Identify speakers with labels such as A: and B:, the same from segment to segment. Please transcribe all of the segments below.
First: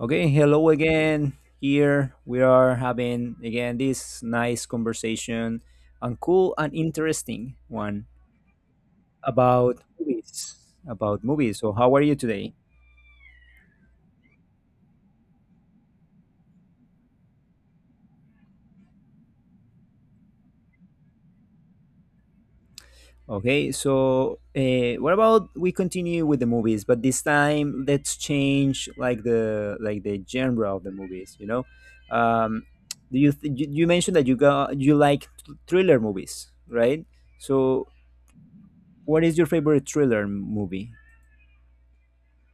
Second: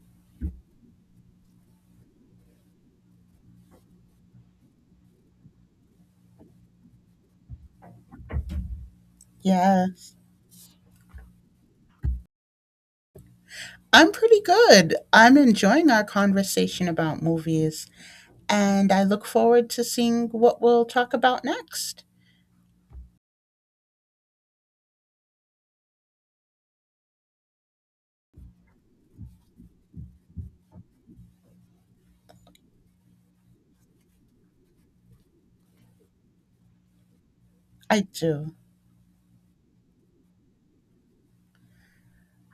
A: Okay, hello again. Here we are having again this nice conversation and cool and interesting one about
B: Yeah,
A: movies. About movies. So, how are you today?
B: I'm pretty good. I'm enjoying our conversation about movies, and I look forward to seeing what we'll talk about next.
A: Okay, so what about we continue with the movies, but this time let's change like the genre of the movies. Um, you mentioned that you like thriller movies, right? So,
B: I do.
A: what is your favorite thriller movie?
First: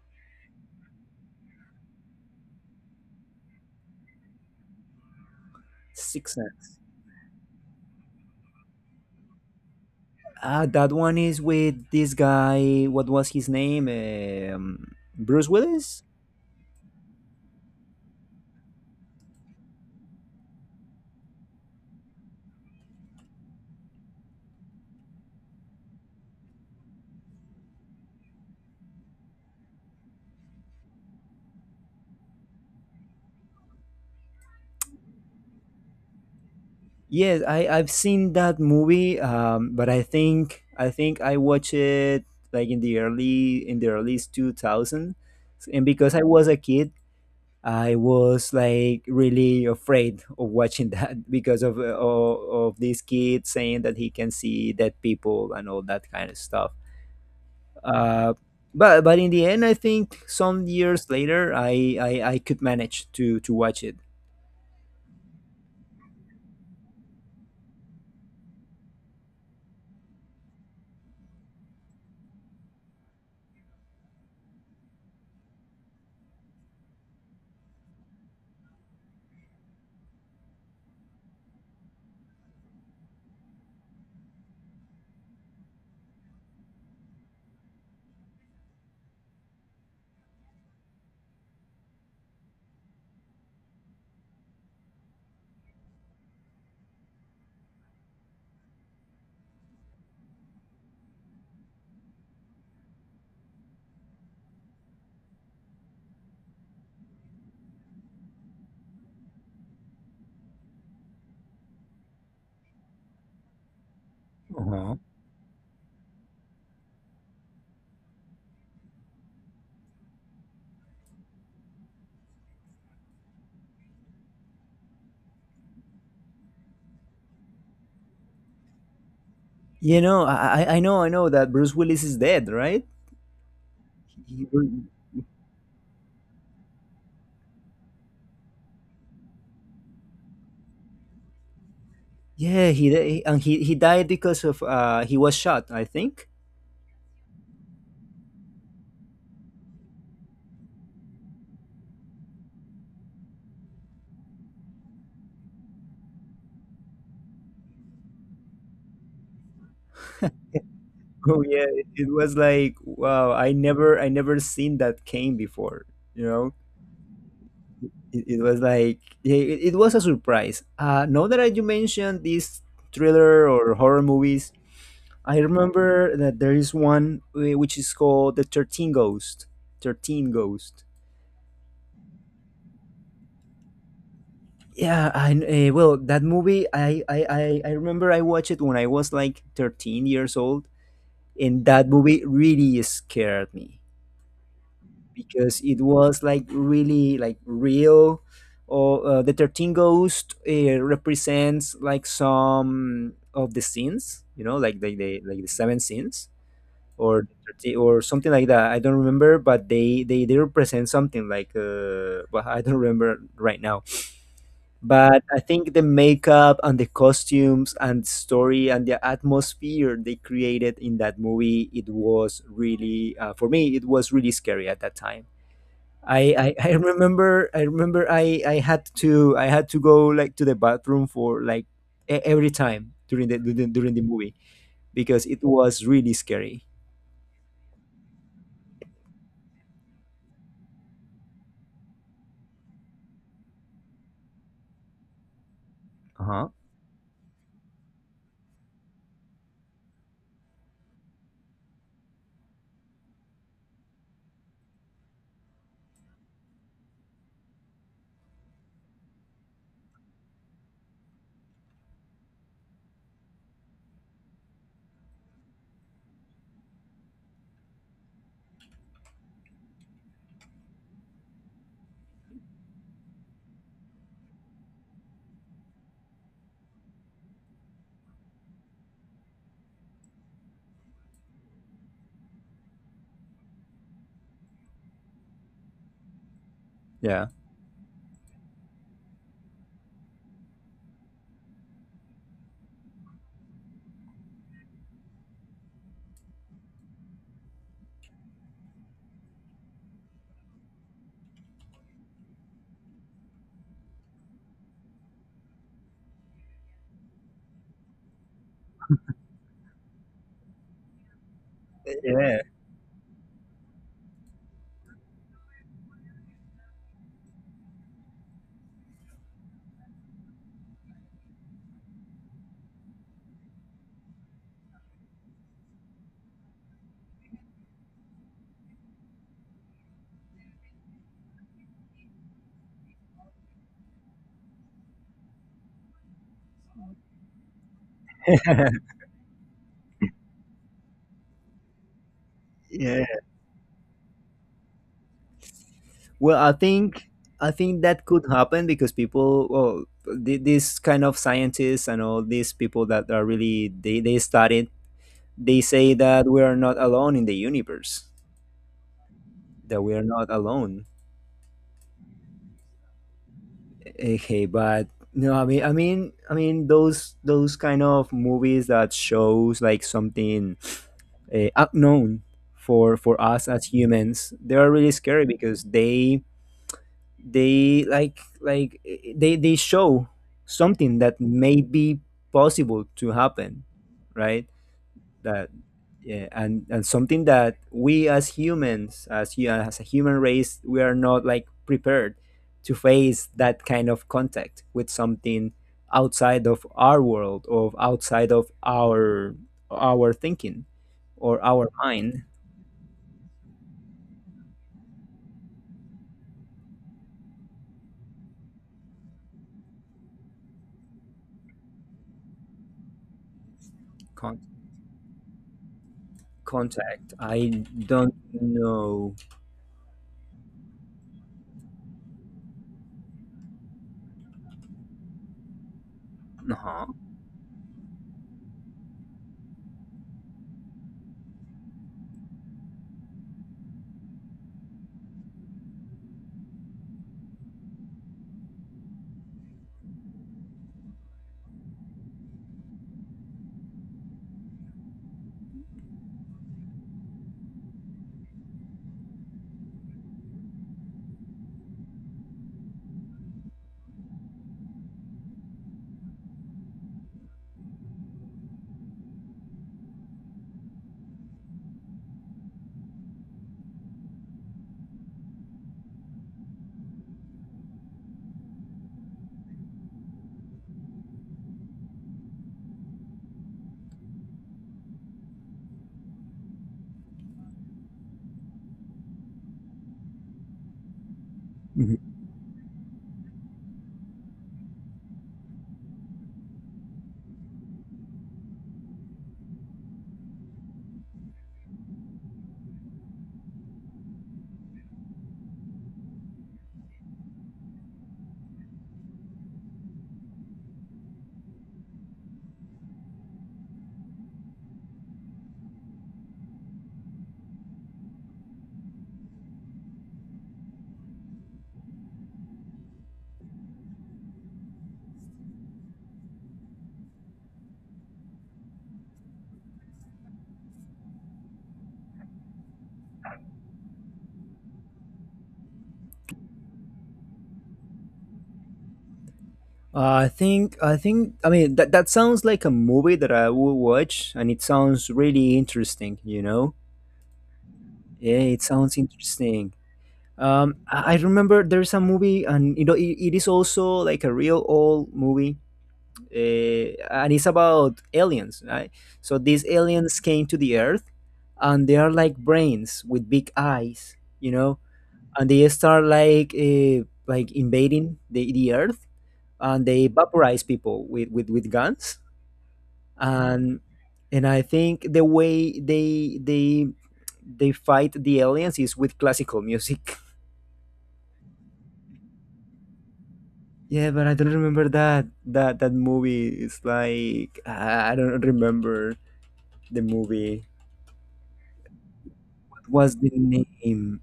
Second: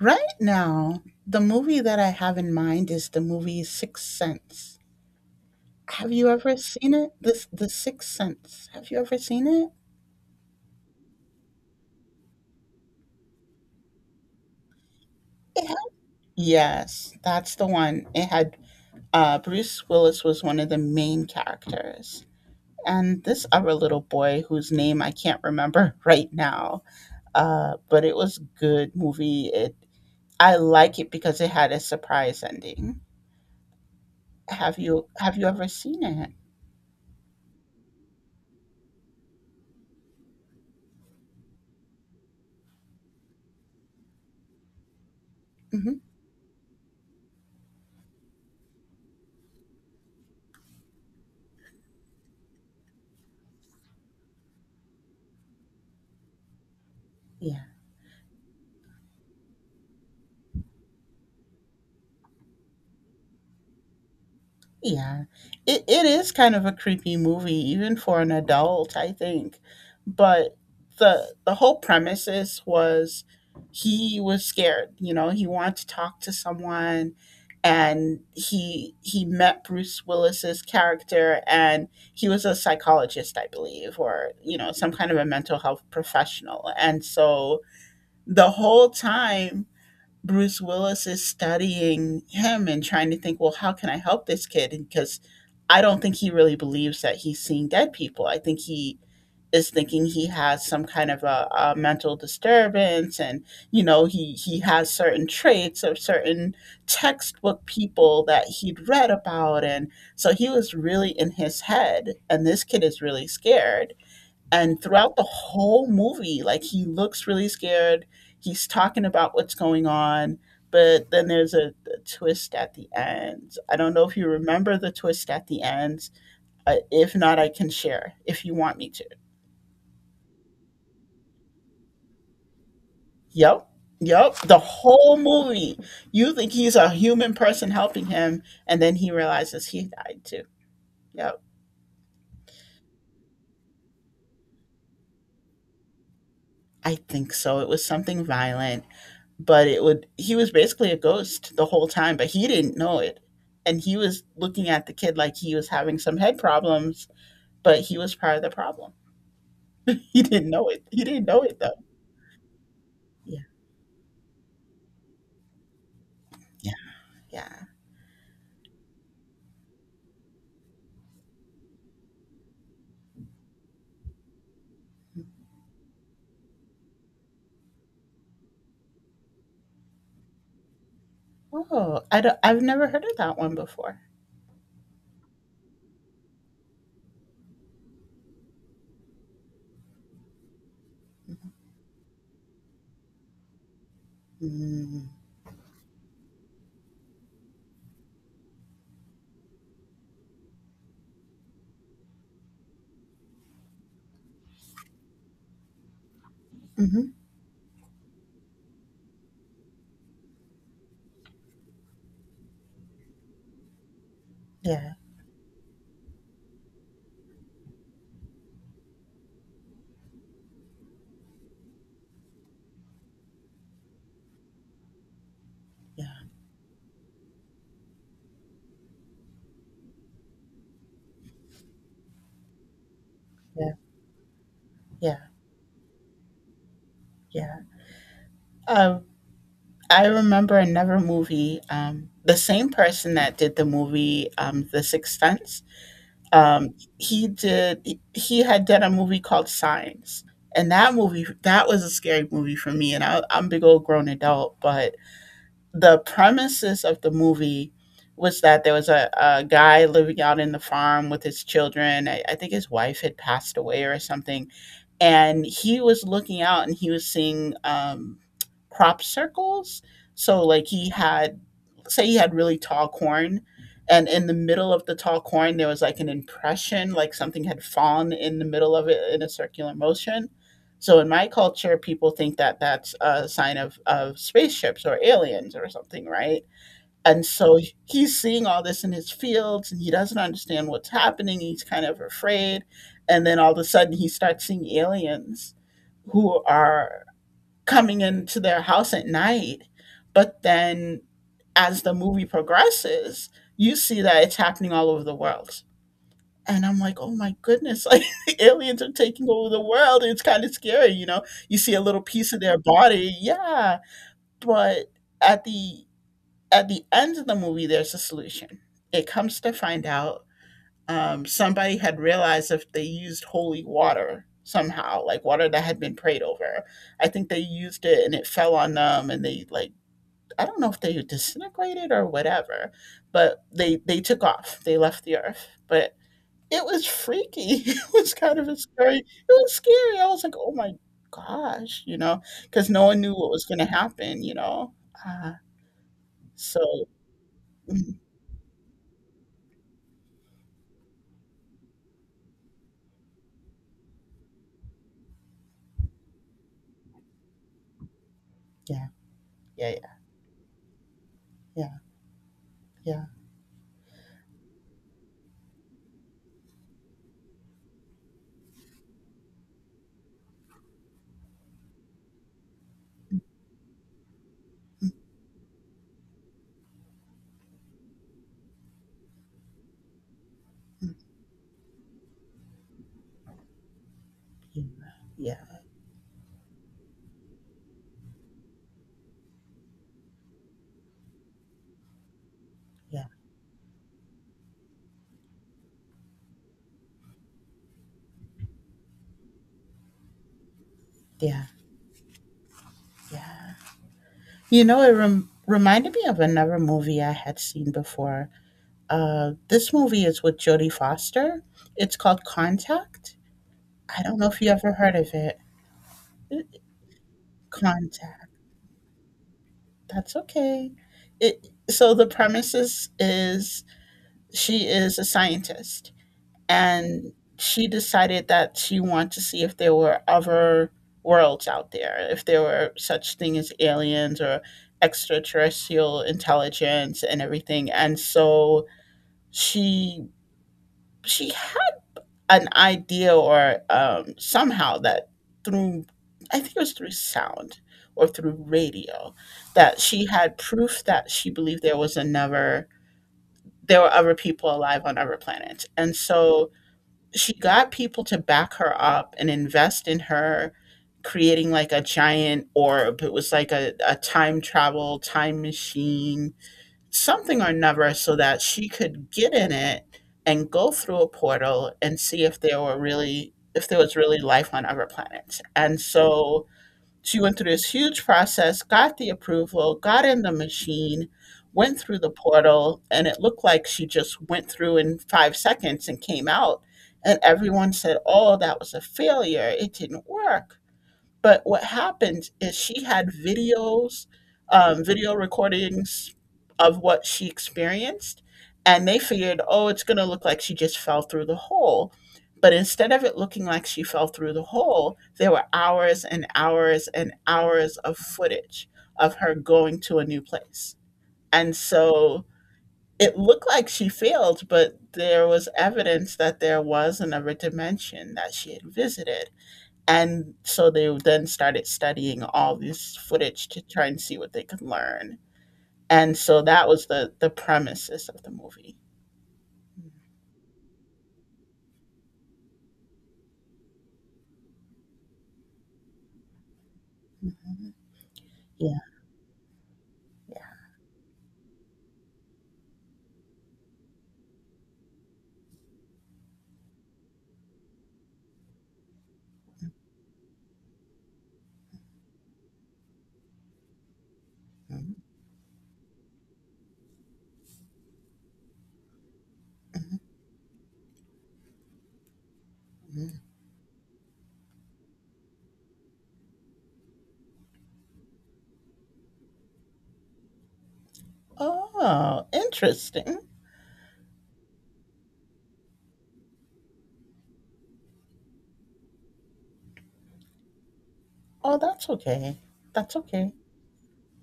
B: Right now, the movie that I have in mind is the movie Sixth Sense. Have you
A: Six
B: ever
A: Sense.
B: seen it? This The Sixth Sense. Have you ever seen it?
A: Ah, that one is with this guy. What was his name? Bruce
B: It had-
A: Willis.
B: Yes, that's the one. It had Bruce Willis was one of the main characters, and this other little boy whose name I can't remember right now. But it was good movie. It I like it because it had a surprise ending. Have you ever seen it?
A: Yes, I've seen that movie. But I think I watched it like in the early 2000, and
B: Hmm.
A: because I was a kid, I was like really afraid of watching that because of of this kid saying that he can see dead people and all that kind of stuff.
B: Yeah.
A: Uh, but in the end, I think some years later, I could manage to watch it.
B: Yeah, it is kind of a creepy movie, even for an adult, I think. But the whole premises was he was scared. He wanted to talk to someone, and he met Bruce Willis's character, and he was a psychologist, I believe, or some kind of a mental health professional. And so the whole time Bruce Willis is studying him and trying to think, well, how can I help this kid? Because I don't think he really believes that he's seeing dead people. I think he is thinking he has some kind of a mental disturbance, and he has certain traits of certain textbook people that he'd read about, and so he was really in his head, and this kid is really scared, and
A: Uh-huh.
B: throughout the whole movie, like, he looks really scared. He's talking about what's going on, but then there's a twist at the end. I don't know if you remember the twist at the end. If not, I can share if you want me to.
A: I know that Bruce Willis is dead, right?
B: Yep. Yep, the
A: He-
B: whole movie you think he's a human person helping him, and then he realizes he died too. Yep.
A: yeah, and he died because of he was shot, I think.
B: I think so. It was something violent, but it would he was basically a ghost the whole time, but he didn't know it. And he was looking at the kid like he was having some head problems, but he was part of the problem. He didn't know it, he didn't know
A: Oh
B: it
A: yeah,
B: though.
A: it was like wow,
B: Yeah.
A: I never seen that came before. You know,
B: Yeah. Yeah.
A: it was like yeah, it was a surprise. Now that you mentioned these thriller or horror movies, I remember that there is one which is called The 13 Ghost. 13 Ghost.
B: Oh, I've never heard of that one before.
A: Yeah, I well, that movie I remember I watched it when I was like 13 years old and that movie really scared me
B: Mm-hmm.
A: because it was like really like real or the 13 ghost represents like some of the sins, you know, like the seven sins
B: Mm-hmm.
A: or 30 or something like that. I don't remember, but they represent something like well, I don't remember right now.
B: Yeah.
A: But I think the makeup and the costumes and story and the atmosphere they created in that movie it was really for me it was really scary at that time.
B: Yeah.
A: I remember I had to go like to the bathroom for like every time during the
B: Yeah.
A: during, during the movie
B: Yeah.
A: because it was really scary.
B: Yeah. um I remember another movie. The same person that did the movie "The Sixth Sense,"
A: Uh huh.
B: um, he had done a movie called Signs. And that movie, that was a scary movie for me, and I'm a big old grown adult, but the premises of the movie was that there was a guy living out in the farm with his children. I think his wife had passed away or something, and he was looking out, and he was seeing crop circles. So, like, he had say he had really tall corn, and in the middle of the tall corn there was like an impression like something had fallen in the middle of it in a circular motion. So in my culture people think that that's a sign of spaceships or aliens or something, right? And
A: Yeah.
B: so he's seeing all this in his fields, and he doesn't understand what's happening. He's kind of afraid, and then all of a sudden he starts seeing aliens who are coming into their house at night. But then as the movie progresses, you see that it's happening all over the world. And I'm like, oh my goodness, like the aliens are taking over the world. It's kind of scary, you know. You see a little piece of
A: Yeah.
B: their body, yeah. But at the end of the movie, there's a solution. It comes to find out somebody had realized if they used holy water somehow, like water that had been prayed over. I think they used it and it fell on them, and they like I don't know if they disintegrated or whatever, but they took off. They left the earth, but it was freaky. It was kind of a scary. It was scary. I was like, oh my gosh, because no one
A: Yeah.
B: knew what was going to happen. Uh,
A: Well, I
B: so,
A: think I think
B: mm,
A: that could happen because people, well, these kind of scientists and all these people that are really they studied, they say that we are not alone in the universe,
B: yeah, yeah,
A: that
B: yeah,
A: we are not alone.
B: yeah, yeah.
A: Okay, but no, I mean, those kind of movies that shows like something unknown for us as humans, they are really scary because they like eh, they show
B: Mm,
A: something that may be possible to happen, right
B: yeah, yeah,
A: that Yeah, and something that we as humans as you as a human race we are not like prepared to
B: yeah,
A: face that kind of contact with something outside of our world or outside of our thinking or
B: yeah,
A: our mind.
B: yeah. You know, it reminded me of another movie I had seen before. This movie is with Jodie Foster. It's called Contact. I don't know if
A: con-
B: you ever heard of it.
A: contact I don't
B: Contact.
A: know.
B: That's okay. It So the premises is she is a scientist,
A: Uh-huh.
B: and she decided that she wanted to see if there were other worlds out there, if there were such thing as aliens or extraterrestrial intelligence and everything. And so she she had an idea, or somehow that through, I think it was through sound or through radio, that she had proof that she believed there was another there were other people alive on other planets. And so she got people to back her up and invest in her creating like a giant orb. It was like a time machine something or another, so that she could get in it and go through a portal and see if there was really life on other planets. And so she went through this huge process, got the approval, got in the machine, went through the portal, and it looked like she just went through in 5 seconds and came out, and everyone said, "Oh, that was a failure. It didn't work." But what happened is she had videos, video recordings of what she experienced, and they figured, oh, it's going to look like she just fell through the hole. But instead of it looking like she fell through the hole, there were hours and hours and hours of footage of her going to a new place. And so it looked like she failed, but there was evidence that there was another dimension that she had visited, and so they then started studying all this footage to try and see what they could learn. And so that was the premises of the movie.
A: I think I mean that sounds like a movie that I would watch, and it sounds really interesting. You know,
B: Mhm.
A: yeah, it
B: Yeah.
A: sounds interesting.
B: Yeah.
A: I remember there's a movie, and it is also like a real old movie, and it's about aliens, right? So these aliens came to the Earth, and they are like brains with big eyes, you know,
B: Mhm,
A: and they start like invading the Earth, and
B: mhm,
A: they vaporize people with with guns
B: mhm.
A: and and I think the way they fight the aliens is with classical music.
B: Oh, interesting.
A: Yeah, but I don't remember that movie. It's like I don't remember the movie.
B: Oh, that's okay.
A: What
B: That's
A: was the
B: okay.
A: name?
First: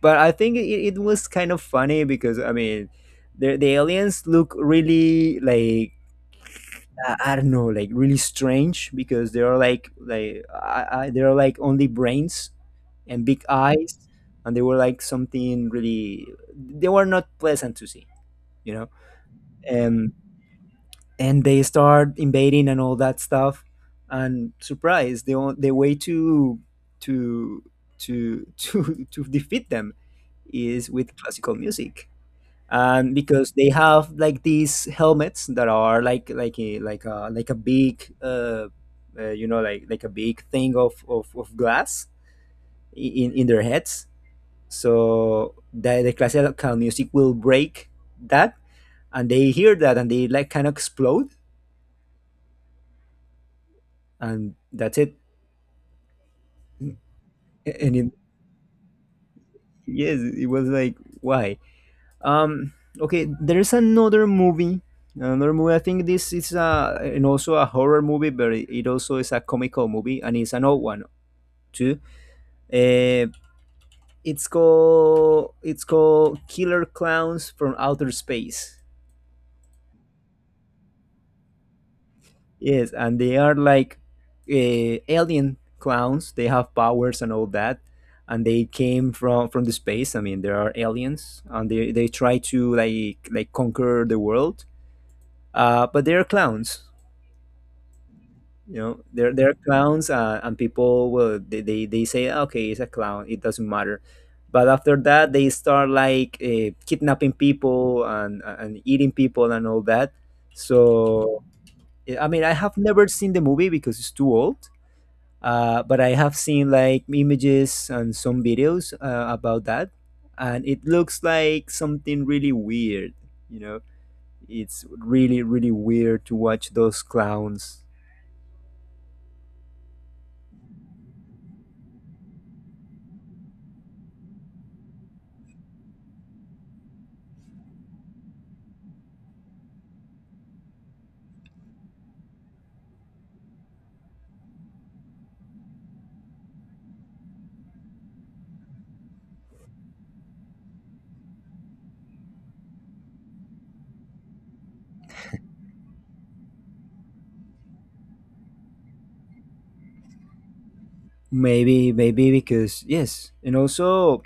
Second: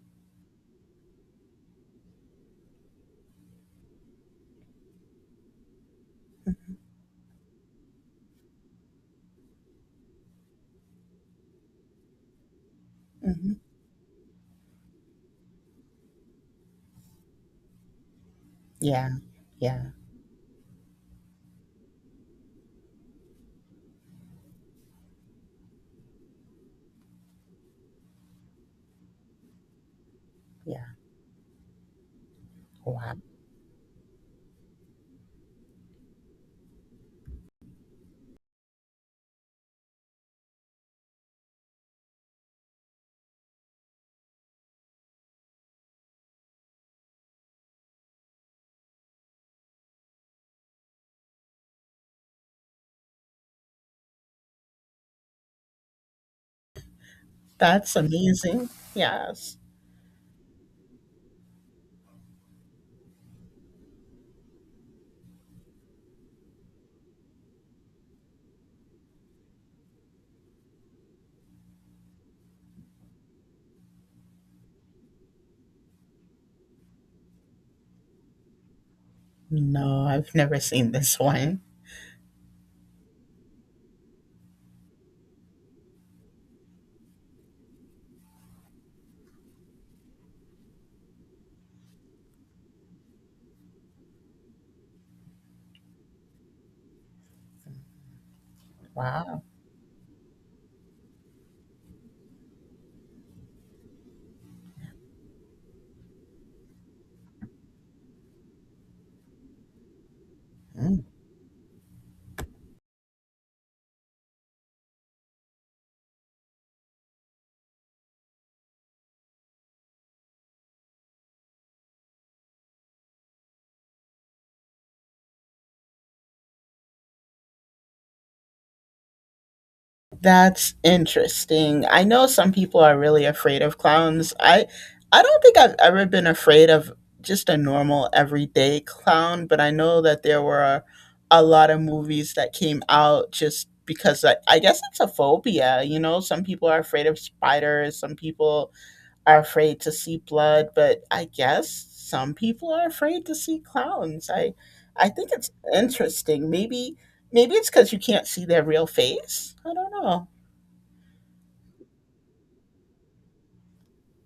A: But I think it was kind of funny because I mean, the aliens look really like I don't know, like really strange because they are like they are like only brains and big
B: Hmm.
A: eyes, and they were like something really. They were not pleasant to see, you know.
B: Yeah. Yeah.
A: Um, and they start invading and all that stuff, and surprise, the way to to to defeat them
B: Yeah.
A: is with classical music
B: Wow.
A: and because they have like these helmets that are like like a big like a big thing of of glass in their heads so the classical music will break that and they hear that and they like kind of explode and that's it. A-
B: That's
A: and it,
B: amazing. Yes.
A: yes, it was like, why? Um, okay, there is another movie. Another movie. I think this is a and also a horror movie, but it also is a comical movie, and it's an old one too. Uh, it's called Killer Clowns from Outer Space.
B: No, I've never seen this one.
A: Yes, and they are like alien clowns. They have powers and all that, and they came from the space. I mean, there are aliens, and they try to like conquer the world. But they are clowns, there
B: Wow.
A: there are clowns, and people will they say okay, it's a clown, it doesn't matter, but after that they start like kidnapping people and eating people and all that,
B: Mm-hmm.
A: so I mean I have never seen the movie because it's too old, but I have seen like images and some videos about that, and it looks like something really weird, you know it's really really weird to watch those clowns.
B: That's interesting. I know some people are really afraid of clowns. I don't think I've ever been afraid of just a normal everyday clown, but I know that there were a lot of movies that came out just because I guess it's a phobia, you know, some people are afraid of spiders, some people are afraid to see blood, but I guess some people are afraid to see clowns. I think it's interesting. Maybe it's cuz you can't see their real face. I don't know.
A: Maybe, maybe because yes, and also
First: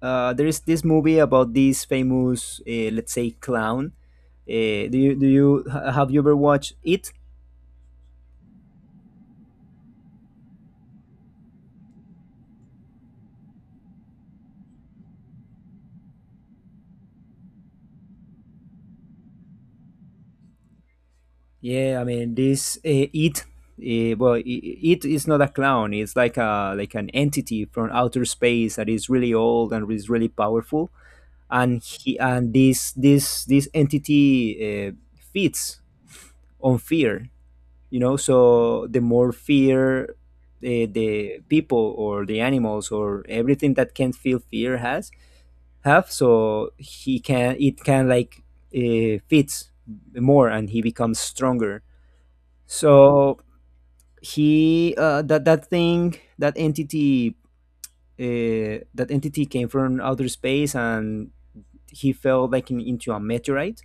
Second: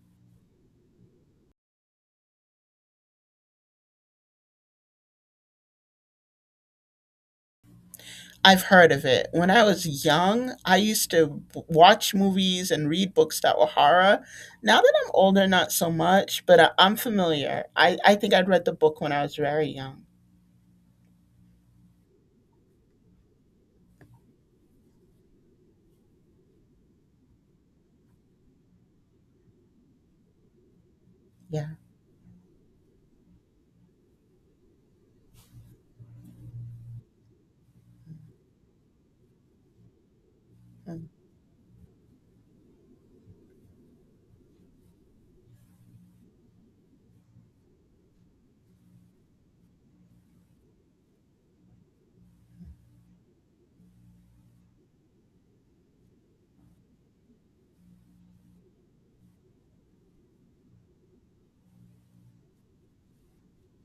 A: there is this movie about this famous, let's say, clown. Have you ever watched it?
B: I've heard of it. When I was young, I used to watch movies and read books that were horror. Now that I'm older, not so much, but I'm familiar. I think I'd read the book when I was very young.
A: Yeah, I mean this, it. Well, it is not a clown. It's like a like an entity from outer space that is really old and is really powerful.
B: Yeah.
A: And he and this entity feeds on fear. So the more fear, the people or the animals or everything that can feel fear has have, so he can it can like fits more and he becomes stronger. So he that entity came from outer space, and he fell like into a meteorite,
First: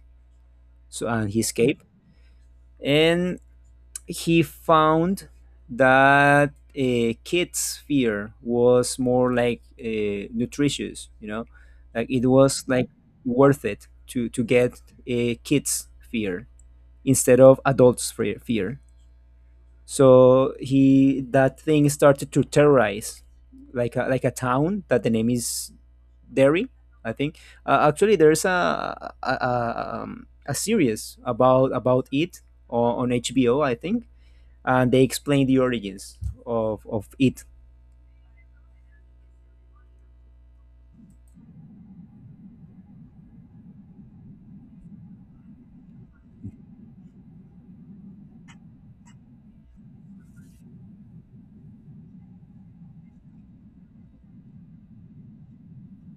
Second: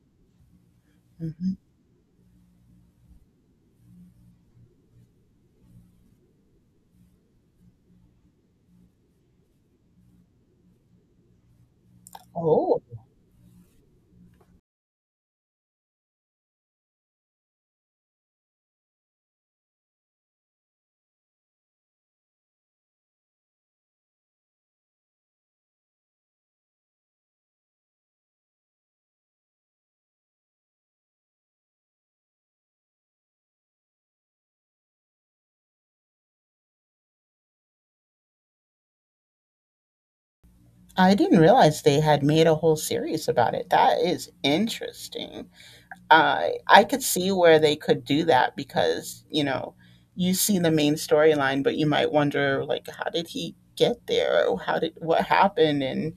A: so, and he
B: Mm-hmm.
A: escaped, and he found that kids' fear was more like nutritious, like it was
B: Oh,
A: like worth it to get a kids' fear instead of adults' fear. So he that thing started to terrorize like a town that the name is Derry, I think. Actually, there's a series about it on HBO, I think, and they explain the origins of it.
B: I didn't realize they had made a whole series about it. That is interesting. I could see where they could do that because, you know, you see the main storyline, but you might wonder, like, how did he get there? Or how did what happened? And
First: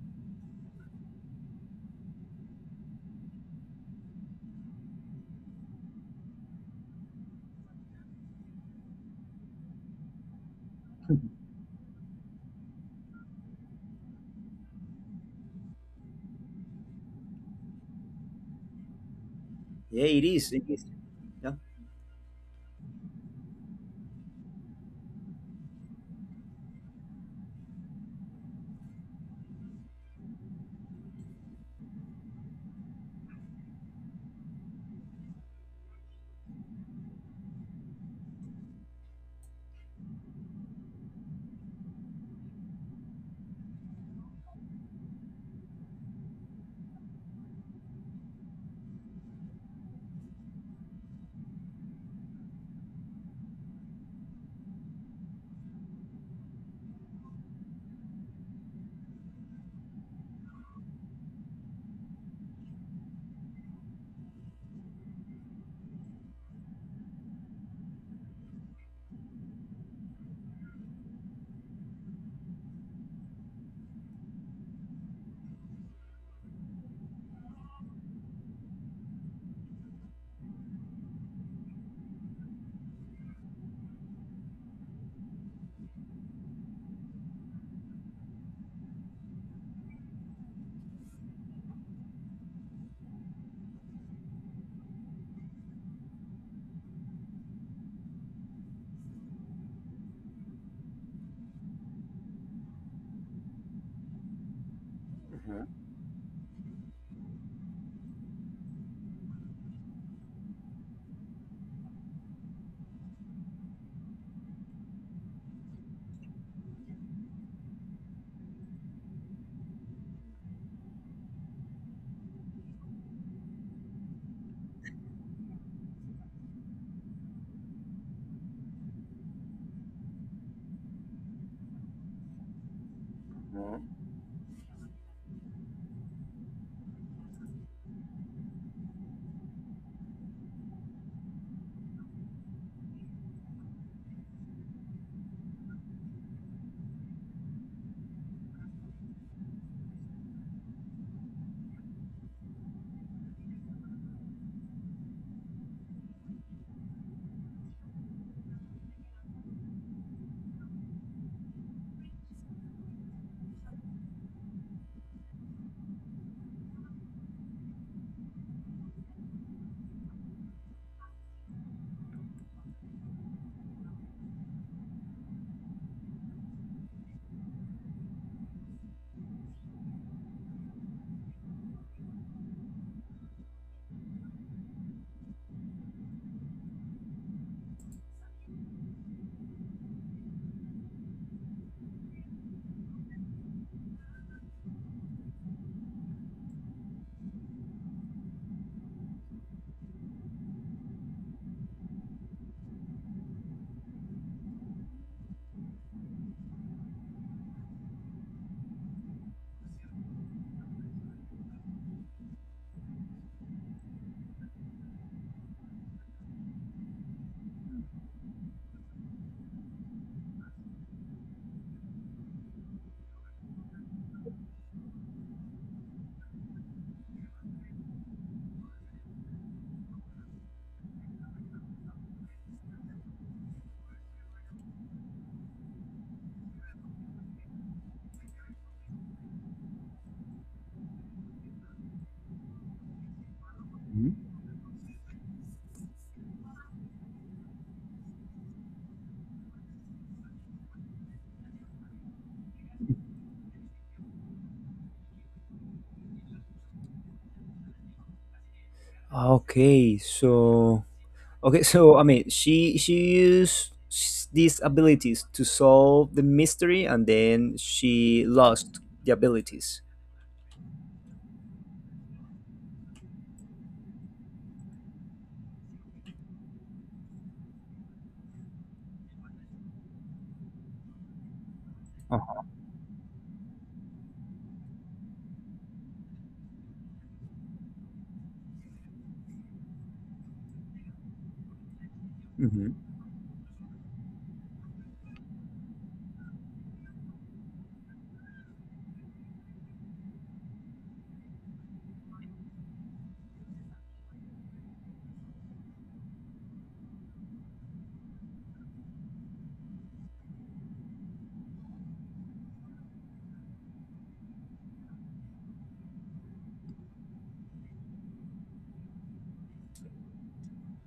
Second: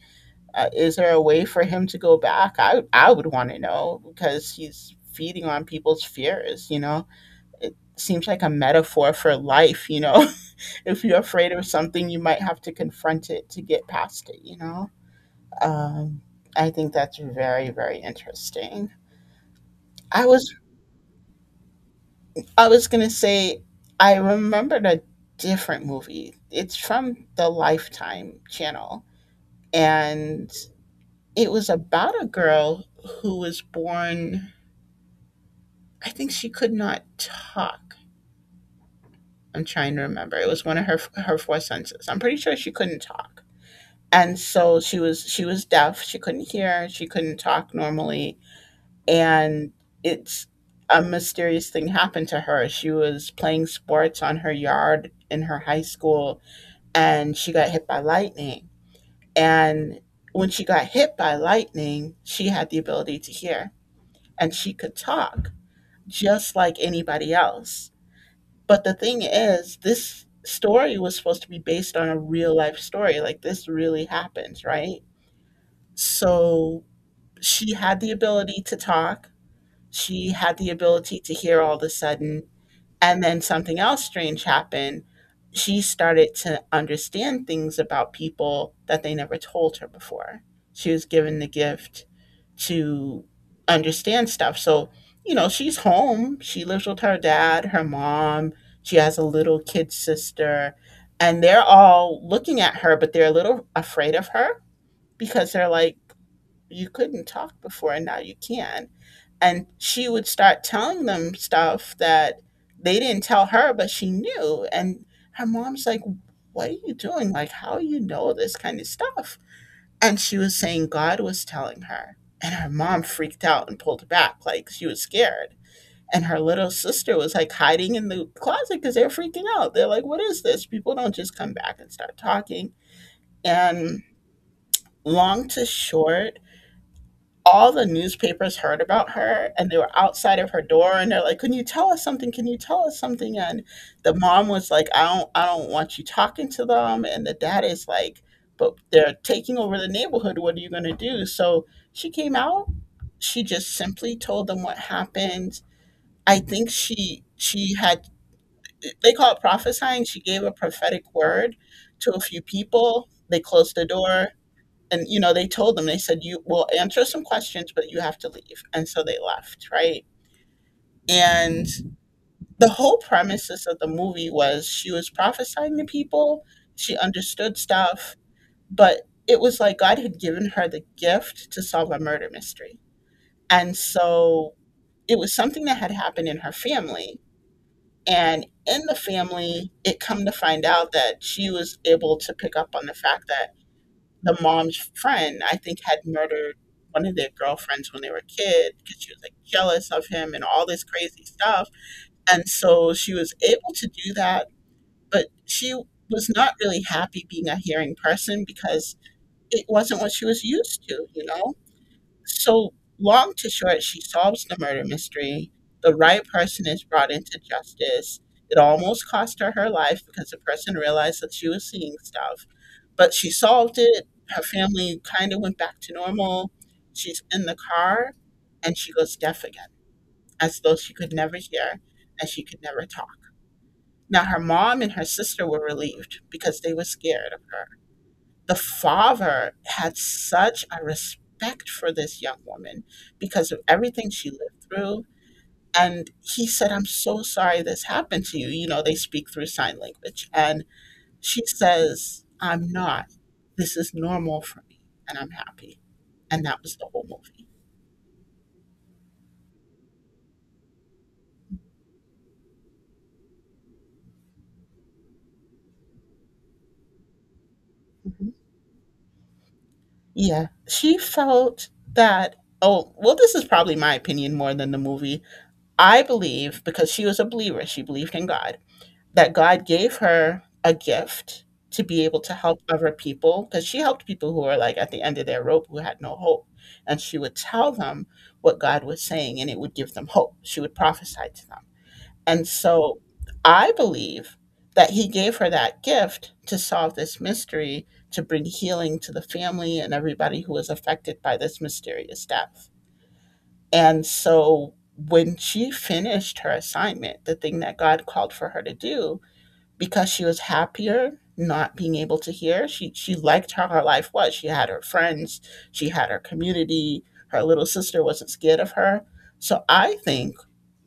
B: Is there a way for him to go back? I would want to know because he's feeding on people's fears. You know, it seems like a metaphor for life. If you're afraid of something, you might have to confront it to get past it. Um, I think that's very very interesting.
A: Yeah, it
B: I
A: is.
B: was
A: It is. Yeah.
B: I was gonna say I remembered a different movie. It's from the Lifetime channel, and it was about a girl who was born, I think she could not talk. I'm trying to remember. It was one of her four senses. I'm pretty sure she couldn't talk. And so she was deaf. She couldn't hear. She couldn't talk normally. And it's a mysterious thing happened to her. She was playing sports on her yard in her high school, and she got hit by lightning. And when she got hit by lightning, she had the ability to hear, and she could talk just like anybody else. But the thing is, this story was supposed to be based on a real life story. Like, this really happens, right? So she had the ability to talk. She had the ability to hear all of a sudden. And then something else strange happened. She started to understand things about people that they never told her before. She was given the gift to understand stuff. So, she's home. She lives with her dad, her mom. She has a little kid sister. And they're all looking at her, but they're a little afraid of her because they're
A: Mhm.
B: like, you couldn't talk before and now you can. And she would start telling them stuff that they didn't tell her, but she knew. And her mom's like, what are you doing? Like, how do you know this kind of stuff? And she was saying God was telling her. And her mom freaked out and pulled back, like she was scared. And her little sister was like hiding in the closet because they're freaking out. They're like, what is this? People don't just come back and start talking. And long to short, all the newspapers heard about her and they were outside of her door and they're like, can you tell us something, can you tell us something? And the mom was like, I don't want you talking to them, and the dad is like, but they're taking over the neighborhood, what are you going to do? So she came out, she just simply told them what happened. I think she had, they call it prophesying, she gave a prophetic word to a few people. They closed the door and they told them, they said, you will answer some questions but you have to leave, and so they left, right? And the whole premises of the movie was she was prophesying to people, she understood stuff. But it was like God had given her the gift to solve a murder mystery. And so it was something that had happened in her family, and in the family it come to find out that she was able to pick up on the fact that the mom's friend, I think, had murdered one of their girlfriends when they were kids because she was like jealous of him and all this crazy stuff. And so she was able to do that, but she was not really happy being a hearing person because it wasn't what she was used to, you know? So, long to short, she solves the murder mystery. The right person is brought into justice. It almost cost her her life because the person realized that she was seeing stuff, but she solved it. Her family kind of went back to normal. She's in the car and she goes deaf again, as though she could never hear and she could never talk. Now, her mom and her sister were relieved because they were scared of her. The father had such a respect for this young woman because of everything she lived through. And he said, I'm so sorry this happened to you. You know, they speak through sign language. And she says, I'm not. This is normal for me, and I'm happy. And that was the whole movie.
A: Okay, so okay, so I mean, she used these abilities to solve the mystery, and then she
B: Mhm.
A: lost the abilities.
B: Yeah. She felt that, oh, well, this is probably my opinion more than the movie. I believe, because she was a believer, she believed in God, that God gave her a gift to be able to
A: Oh,
B: help other people because she helped people who were like at the end of their rope, who had no hope. And she would tell them what God was saying and it would give them hope. She would prophesy to them. And
A: mhm.
B: so I believe that he gave her that gift to solve this mystery, to bring healing to the family and everybody who was affected by this mysterious death. And so when she finished her assignment, the thing that God called for her to do, because she was happier not being able to hear. She liked how her life was. She had her friends, she had her community. Her little sister wasn't scared of her. So I think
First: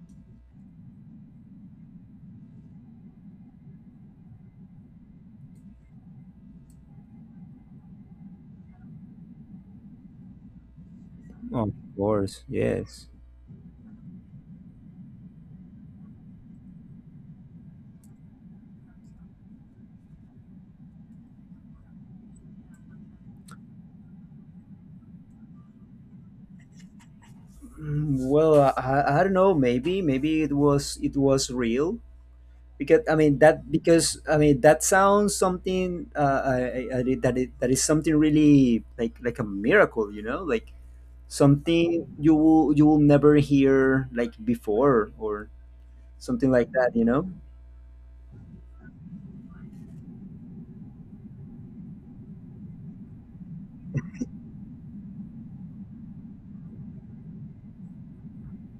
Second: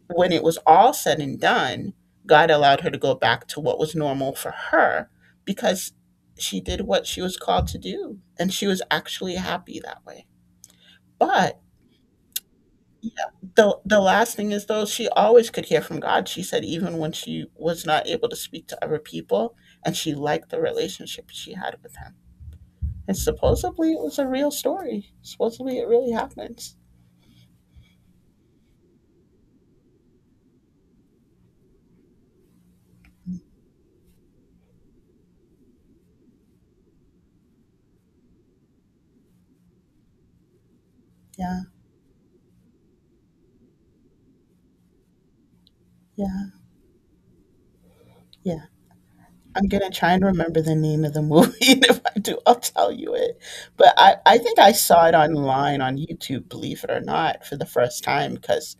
B: when it was all said and done, God allowed her to go back to what was normal for her because she did what she was called to do and she was actually happy that way. But
A: Of course, yes.
B: yeah. The last thing is though, she always could hear from God. She said even when she was not able to speak to other people, and she liked the relationship she had with him. And supposedly it was a real story. Supposedly it really happens.
A: Well, I don't know. Maybe, maybe it was, real. Because I mean that sounds something, I did- that it, that is something really like a miracle, like
B: Yeah,
A: something you will never hear like before, or
B: yeah,
A: something like that.
B: yeah. I'm gonna try and remember the name of the movie, and if I do, I'll tell you it. But I think I saw it online on YouTube, believe it or not, for the first time because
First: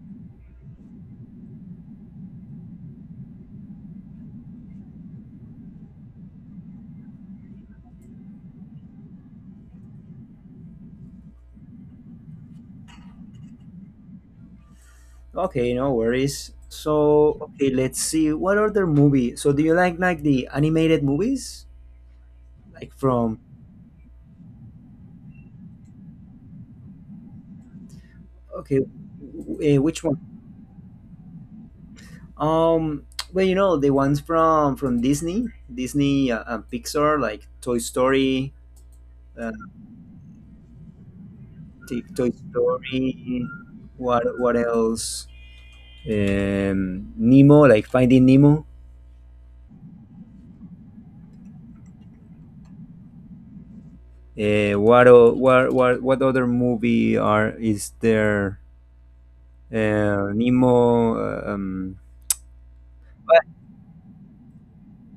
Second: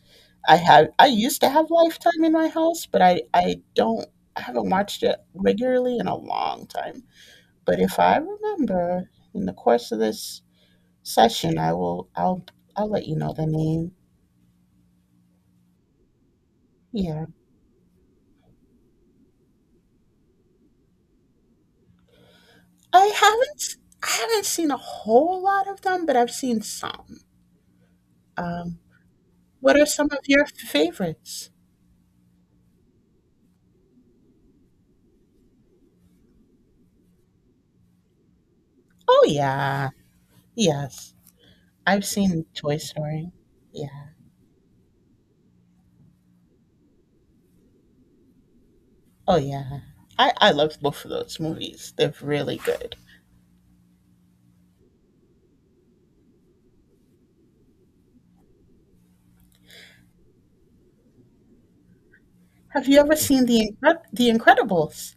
B: I used to have Lifetime in my house, but I don't, I haven't watched it regularly in a long time. But if I remember in the course of this session, I'll let you know the name.
A: Okay, no worries.
B: Yeah,
A: So okay, let's see what other movie. So do you like the animated movies, like
B: I
A: from.
B: haven't I haven't seen a whole lot of them, but I've seen some. Um,
A: Okay,
B: What are
A: which
B: some of
A: one?
B: your favorites?
A: Um, well, you know the ones from Disney and Pixar, like Toy Story,
B: Oh,
A: uh,
B: yeah. Yes. I've
A: Toy
B: seen Toy Story.
A: Story.
B: Yeah.
A: What else? Nemo, like Finding Nemo.
B: Oh, yeah. I love both of those movies. They're really good.
A: What o- what what other movie are is there? Nemo.
B: Have you ever
A: But-
B: seen the Incredibles?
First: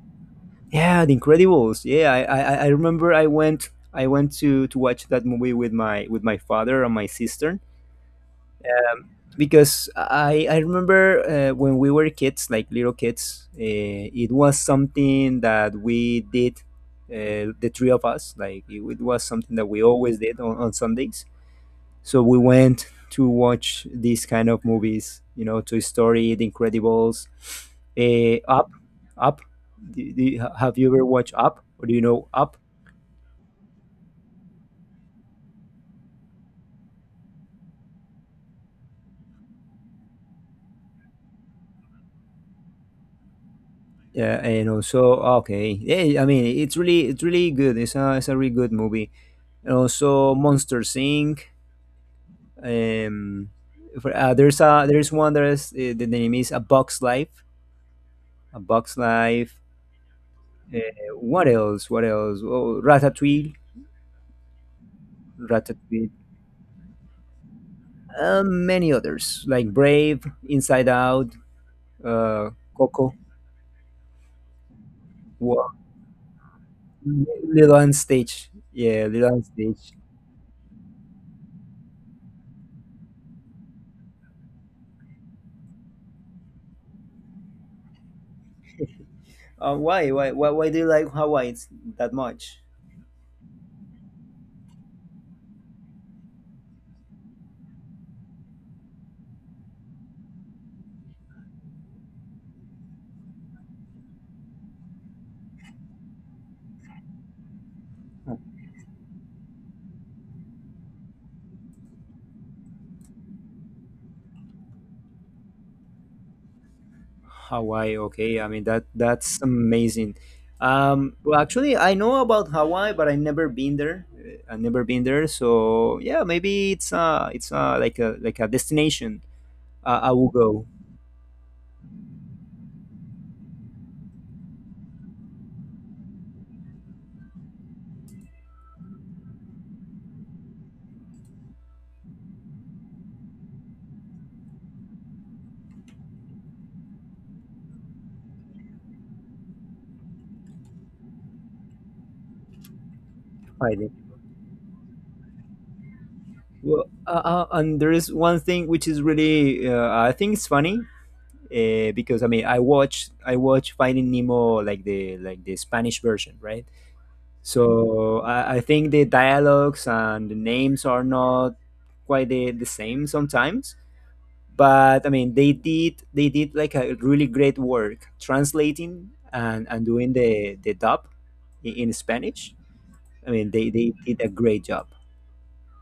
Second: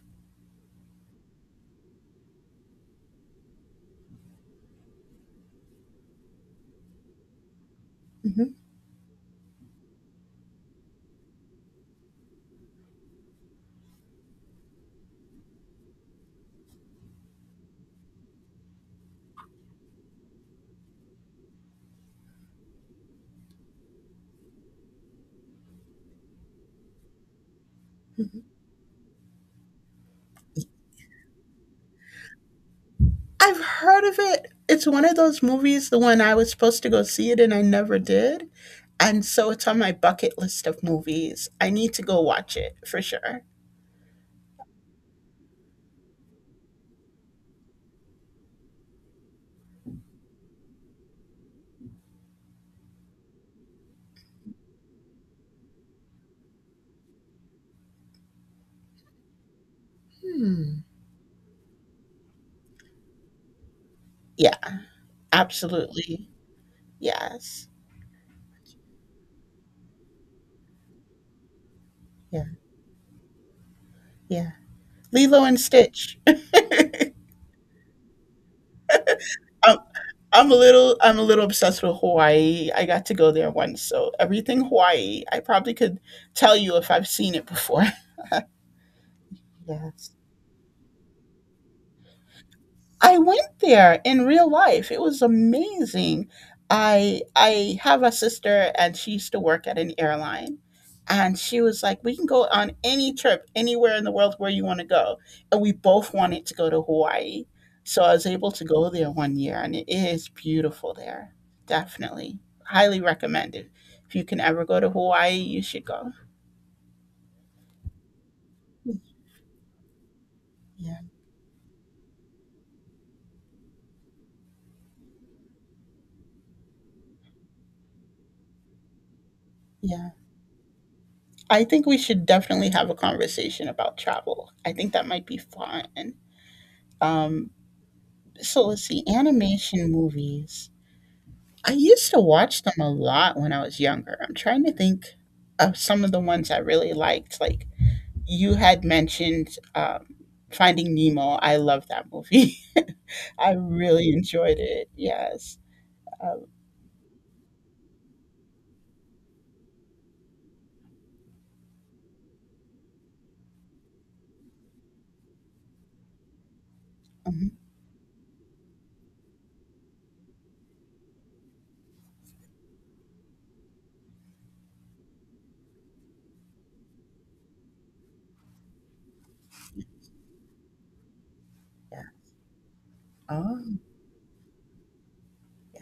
A: yeah, The Incredibles. Yeah, I remember I went to watch that movie with my father and my sister,
B: Hmm.
A: because I remember when we were kids, like little kids, it was something that we did, the three of us. Like it was something that we always did on Sundays. So we went to watch these kind of movies, Toy Story, The Incredibles,
B: Hmm.
A: Up, Up. Have you ever watched Up? Or do you know Up?
B: I've heard of it. It's one of those movies, the one I was supposed to go see it and I never did. And so it's on my bucket list of movies. I need to go watch it for sure.
A: Yeah, and also okay. Yeah, I mean it's really good. It's a really good movie. And also Monster Inc. Um, there's one that is, the name is A Box Life. A Box Life.
B: Hmm.
A: Uh, what else? What else? Oh, Ratatouille.
B: Yeah,
A: Ratatouille.
B: absolutely. Yes.
A: Many others like Brave, Inside Out,
B: Yeah,
A: uh, Coco,
B: yeah. Lilo and
A: Wa-
B: Stitch.
A: Little and Stage. Yeah, Little and
B: I'm,
A: Stage.
B: I'm a little obsessed with Hawaii. I got to go there once, so everything Hawaii, I probably could tell you if I've seen it before. Yes.
A: Why do you like Hawaii that much?
B: I went there in real life. It was amazing. I have a sister and she used to work at an airline and she was like, "We can go on any trip anywhere in the world where you want to go." And we both wanted to go to Hawaii. So I was able to go there one year and it is beautiful there. Definitely. Highly recommended. If you can ever go to Hawaii, you should go.
A: Hawaii, okay. I mean that's amazing.
B: Yeah.
A: Well, actually, I know about Hawaii, but I never been there. I never been there, so yeah, maybe it's like a destination
B: Yeah.
A: I will go.
B: I think we should definitely have a conversation about travel. I think that might be fun. Um, so let's see, animation movies. I used to watch them a lot when I was younger. I'm trying to think of some of the ones I really liked. Like you had mentioned Finding Nemo. I love that movie. I
A: Finally.
B: really enjoyed it. Yes. Um,
A: Well, and there is one thing which is really I think it's funny because I mean I watch Finding Nemo like the Spanish version, right?
B: mhm.
A: So I think the dialogues and the names are not quite the same sometimes. But I mean, they did like a really great work translating and doing the dub in
B: Yeah.
A: Spanish. I mean,
B: Oh,
A: they did a great job.
B: yeah.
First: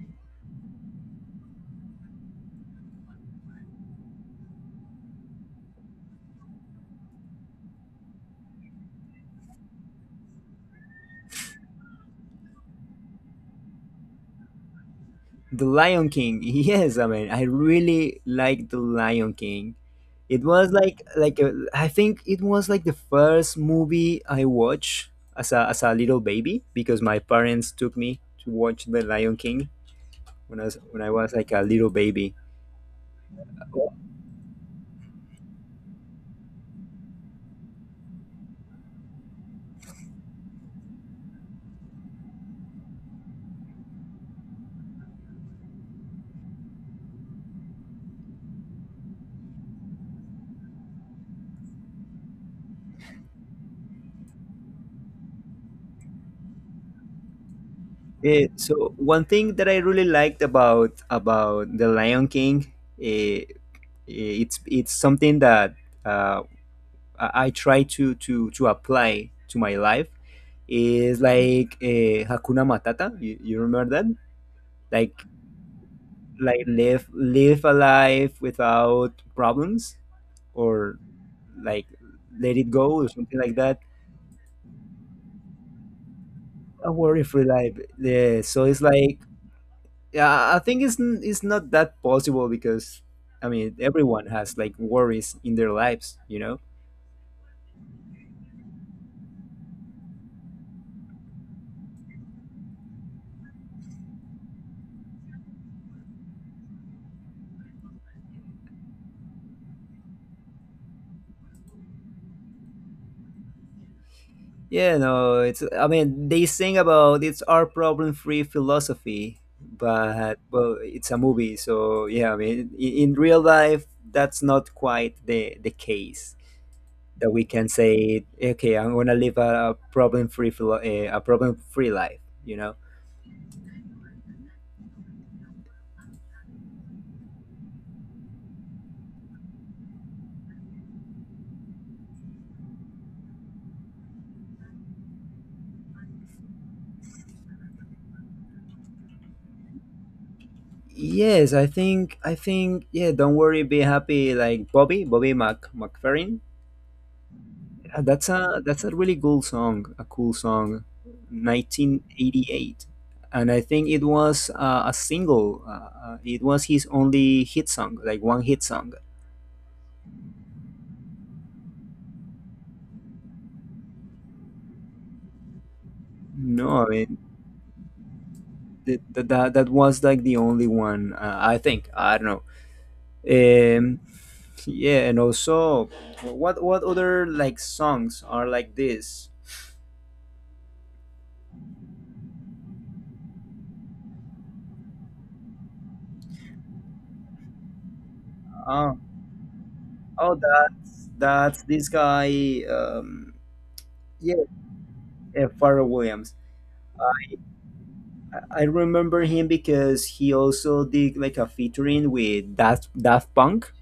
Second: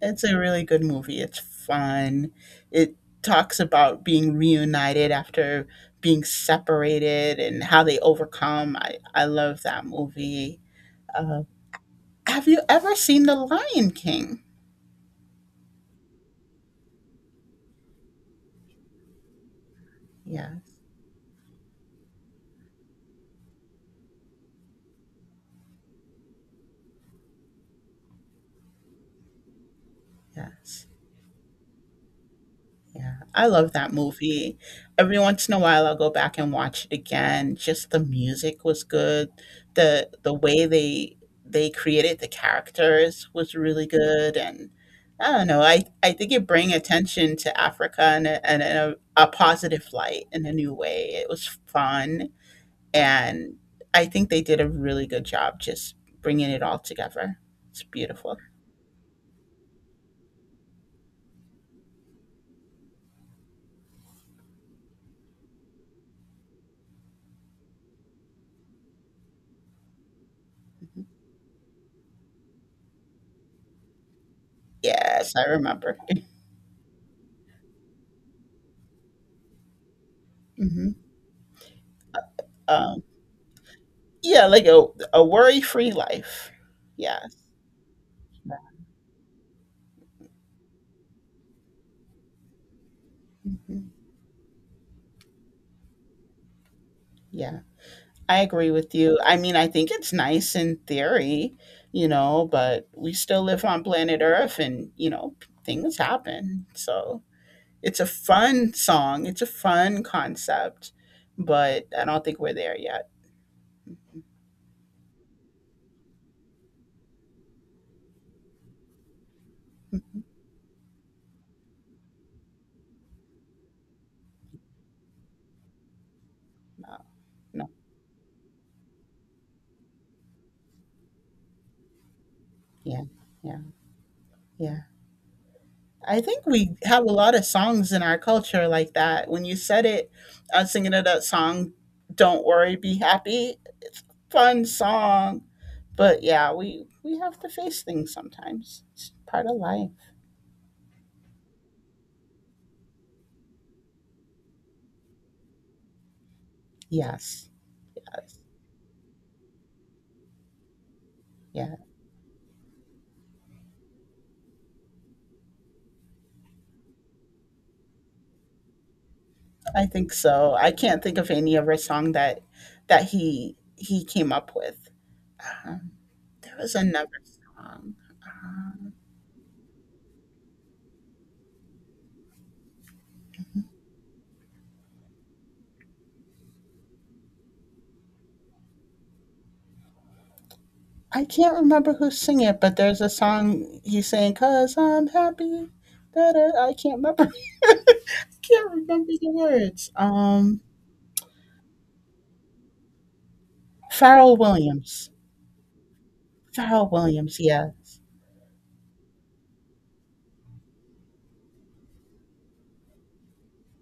B: It's a really good movie. It's fun. It talks about being reunited after being separated and how they overcome. I love that movie. Uh, have you ever seen The Lion King?
A: The Lion King. Yes, I mean, I really like The Lion King. It was
B: Yes,
A: like I think it was like the first movie I watched as a little baby because my parents took me to watch The Lion King when I was
B: yes,
A: when I was like a little baby.
B: yeah. I love that movie. Every once in a while, I'll go back and watch it again. Just the music was good. The way they created the characters was really good, and I don't know. I think it bring attention to Africa in a positive light in a new way. It was fun, and I think they did a really good job just bringing it all together. It's beautiful.
A: So one thing that I really liked about The Lion King, eh, it's something that. Uh, I try to apply to my life is like Hakuna Matata. You remember that? Like
B: Yes, I remember.
A: like live a life without problems
B: Mhm.
A: or like let it
B: Um,
A: go or something like that.
B: yeah, like a worry free life.
A: A worry
B: Yes.
A: free life. Yeah. So it's like yeah, I think it's not that possible because I mean
B: Mhm.
A: everyone has like worries in their lives, you know.
B: Yeah, I agree with you. I mean, I think it's nice in theory, you know, but we still live on planet Earth and, you know, p- things happen. So it's a fun song, it's a fun concept, but I don't think we're there yet.
A: Yeah, no, it's. I mean, they sing about it's our problem-free philosophy, but well, it's a movie, so yeah. I mean, in real life, that's not quite the case
B: No,
A: that we can
B: no.
A: say, okay, I'm gonna live a, a problem-free life. You know?
B: Yeah, yeah, yeah. I think we have a lot of songs in our culture like that. When you said it, I was thinking of that song, Don't Worry, Be Happy. Fun song. But yeah, we have to face things sometimes. It's part of life.
A: Yes, I think yeah. Don't worry, be happy. Like Bobby Mac McFerrin.
B: Yes. Yes.
A: That's a really cool song, a cool song,
B: Yeah,
A: 1988, and I think it was a single. It was his only hit song, like one hit song.
B: I think so. I can't think of any other song that that he came up with. Um, there was
A: No, I
B: another
A: mean
B: song. Uh-huh.
A: that was like the only one. I think I don't know. Um, yeah, and also, what other like songs are like this?
B: I can't remember who's singing it, but there's a song he's saying, "Cause I'm happy." That I can't remember. I can't
A: Oh,
B: remember the words.
A: oh, that's this guy. Yeah,
B: Pharrell Williams.
A: Pharrell Williams.
B: Pharrell Williams. Yes.
A: I remember him because he also did like a featuring with Daft Punk.